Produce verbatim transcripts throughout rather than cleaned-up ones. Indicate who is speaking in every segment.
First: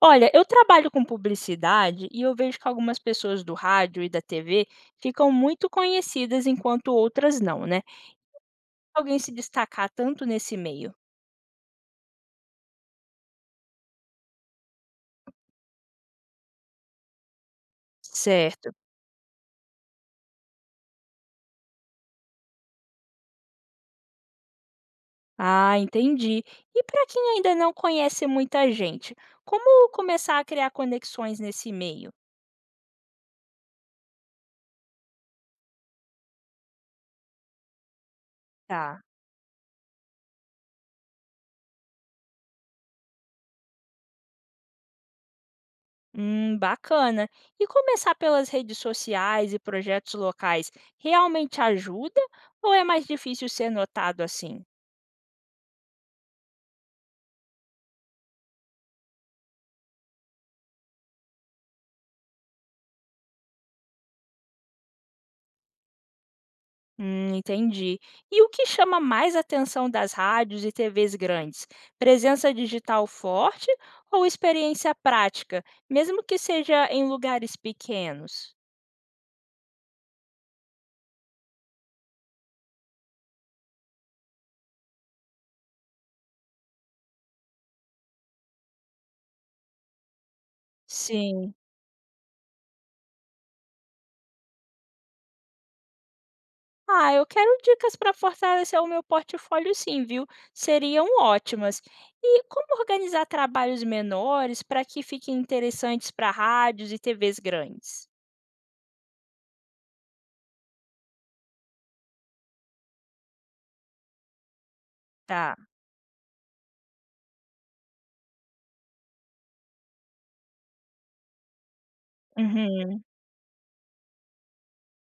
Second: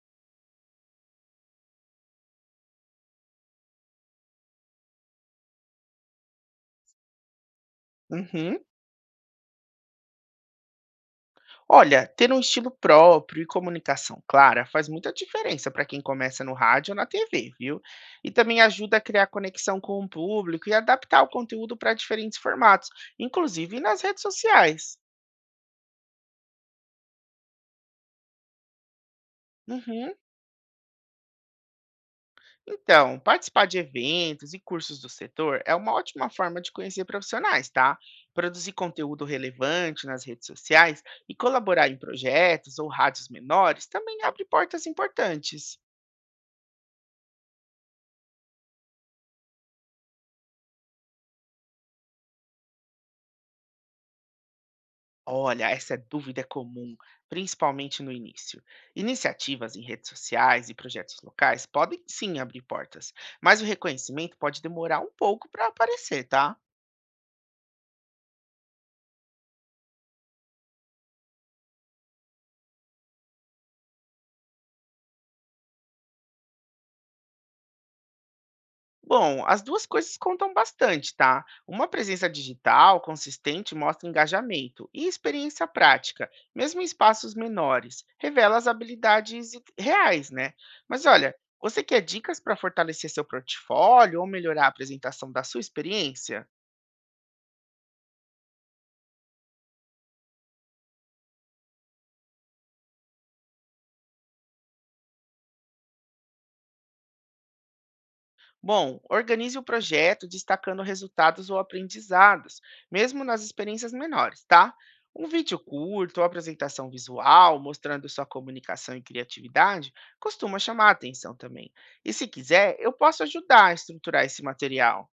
Speaker 1: Olha, eu trabalho com publicidade e eu vejo que algumas pessoas do rádio e da T V ficam muito conhecidas enquanto outras não, né?
Speaker 2: Uhum.
Speaker 1: Alguém se destacar tanto nesse meio.
Speaker 2: Olha, ter um estilo próprio e comunicação clara faz muita diferença para quem começa no rádio ou na T V, viu? E também
Speaker 1: Certo.
Speaker 2: ajuda a criar conexão com o público e adaptar o conteúdo para diferentes formatos, inclusive nas redes sociais.
Speaker 1: Ah, entendi. E para quem ainda não conhece muita gente, como
Speaker 2: Uhum.
Speaker 1: começar a criar conexões nesse meio?
Speaker 2: Então, participar de eventos e cursos do setor é uma ótima forma de conhecer profissionais, tá? Produzir
Speaker 1: Tá.
Speaker 2: conteúdo relevante nas redes sociais e colaborar em projetos ou rádios menores também abre portas importantes.
Speaker 1: Hum, bacana. E começar pelas redes sociais e projetos locais realmente ajuda ou é mais difícil ser notado assim?
Speaker 2: Olha, essa dúvida é comum, principalmente no início. Iniciativas em redes sociais e projetos locais podem sim abrir portas, mas o reconhecimento pode demorar um pouco para aparecer, tá?
Speaker 1: Hum, entendi. E o que chama mais atenção das rádios e T Vs grandes? Presença digital forte ou experiência prática, mesmo que seja em lugares pequenos?
Speaker 2: Bom, as duas coisas contam bastante, tá? Uma presença digital consistente mostra engajamento e experiência prática, mesmo em espaços menores, revela as habilidades e- reais, né? Mas olha,
Speaker 1: Sim.
Speaker 2: você quer dicas para fortalecer seu portfólio ou melhorar a apresentação da sua experiência?
Speaker 1: Ah, eu quero dicas para fortalecer o meu portfólio, sim, viu? Seriam ótimas. E como organizar trabalhos menores para que fiquem interessantes para rádios e T Vs grandes?
Speaker 2: Bom, organize o projeto destacando resultados ou aprendizados, mesmo nas experiências menores, tá? Um
Speaker 1: Tá.
Speaker 2: vídeo curto ou apresentação visual mostrando sua comunicação e criatividade costuma chamar a atenção também. E se quiser, eu
Speaker 1: Uhum.
Speaker 2: posso ajudar a estruturar esse material.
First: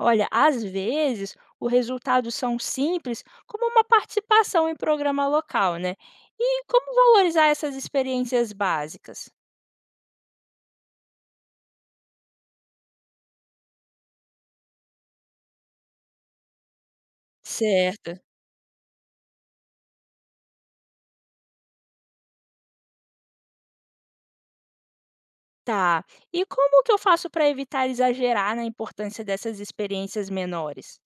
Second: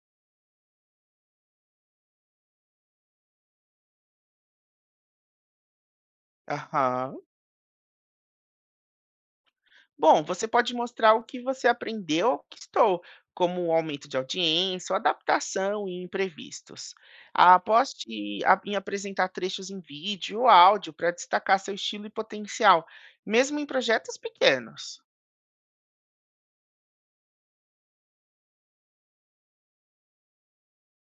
Speaker 1: Olha, às vezes o resultado são simples, como uma participação em programa local, né? E como
Speaker 2: Aham.
Speaker 1: valorizar essas experiências básicas?
Speaker 2: Bom, você pode mostrar o que você aprendeu ou conquistou, como o aumento de audiência, ou adaptação e imprevistos.
Speaker 1: Certo.
Speaker 2: Aposte a- em apresentar trechos em vídeo ou áudio para destacar seu estilo e potencial, mesmo em projetos pequenos.
Speaker 1: Tá. E como que eu faço para evitar exagerar na importância dessas experiências menores?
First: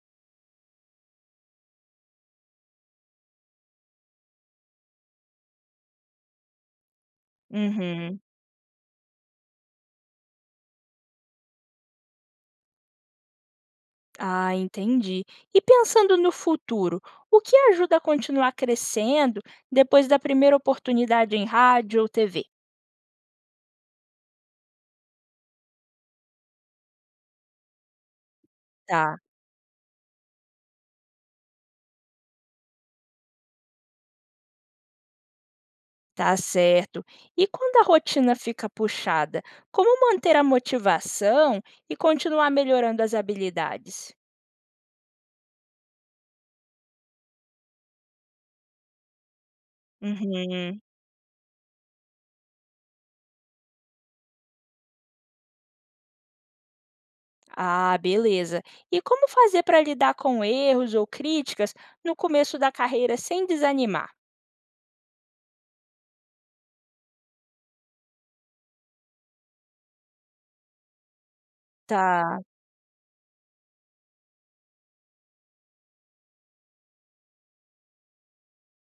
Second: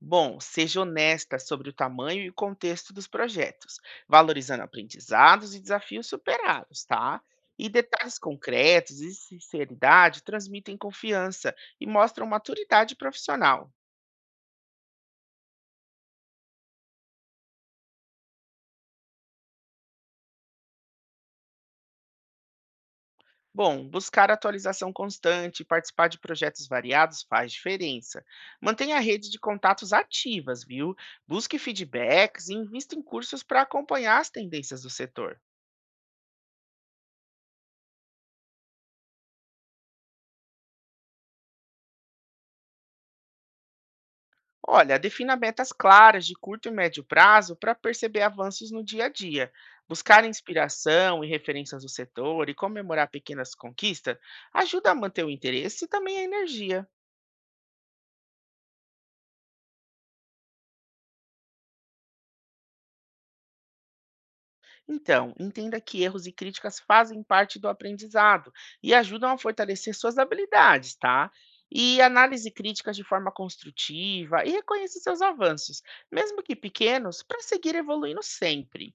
Speaker 2: Bom, seja honesta sobre o tamanho e contexto dos projetos, valorizando aprendizados e desafios superados, tá? E detalhes
Speaker 1: Uhum.
Speaker 2: concretos e sinceridade transmitem confiança e mostram maturidade profissional.
Speaker 1: Ah, entendi. E pensando no futuro, o que ajuda a continuar crescendo depois da primeira oportunidade em rádio ou T V?
Speaker 2: Bom, buscar atualização constante e participar de projetos variados faz diferença. Mantenha a
Speaker 1: Tá.
Speaker 2: rede de contatos ativas, viu? Busque feedbacks e invista em cursos para acompanhar as tendências do setor.
Speaker 1: Tá certo. E quando a rotina fica puxada, como manter a motivação e continuar melhorando as habilidades?
Speaker 2: Olha, defina metas claras de curto e médio prazo para perceber avanços no dia a dia. Buscar
Speaker 1: Uhum.
Speaker 2: inspiração e referências do setor e comemorar pequenas conquistas ajuda a manter o interesse e também a energia.
Speaker 1: Ah, beleza. E como fazer para lidar com erros ou críticas no começo da carreira sem desanimar?
Speaker 2: Então, entenda que erros e críticas fazem parte do aprendizado e ajudam a fortalecer suas habilidades, tá? E
Speaker 1: Tá,
Speaker 2: análise críticas de forma construtiva e reconheça seus avanços, mesmo que pequenos, para seguir evoluindo sempre.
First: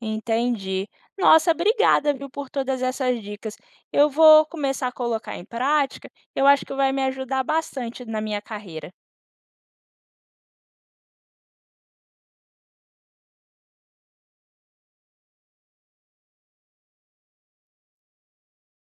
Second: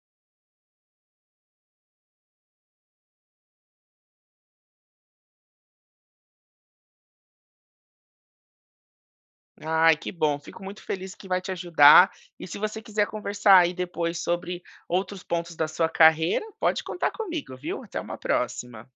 Speaker 1: entendi. Nossa, obrigada, viu, por todas essas dicas. Eu vou começar a colocar em prática. Eu acho que vai me ajudar bastante na minha carreira.
Speaker 2: Ai, que bom, fico muito feliz que vai te ajudar. E se você quiser conversar aí depois sobre outros pontos da sua carreira, pode contar comigo, viu? Até uma próxima.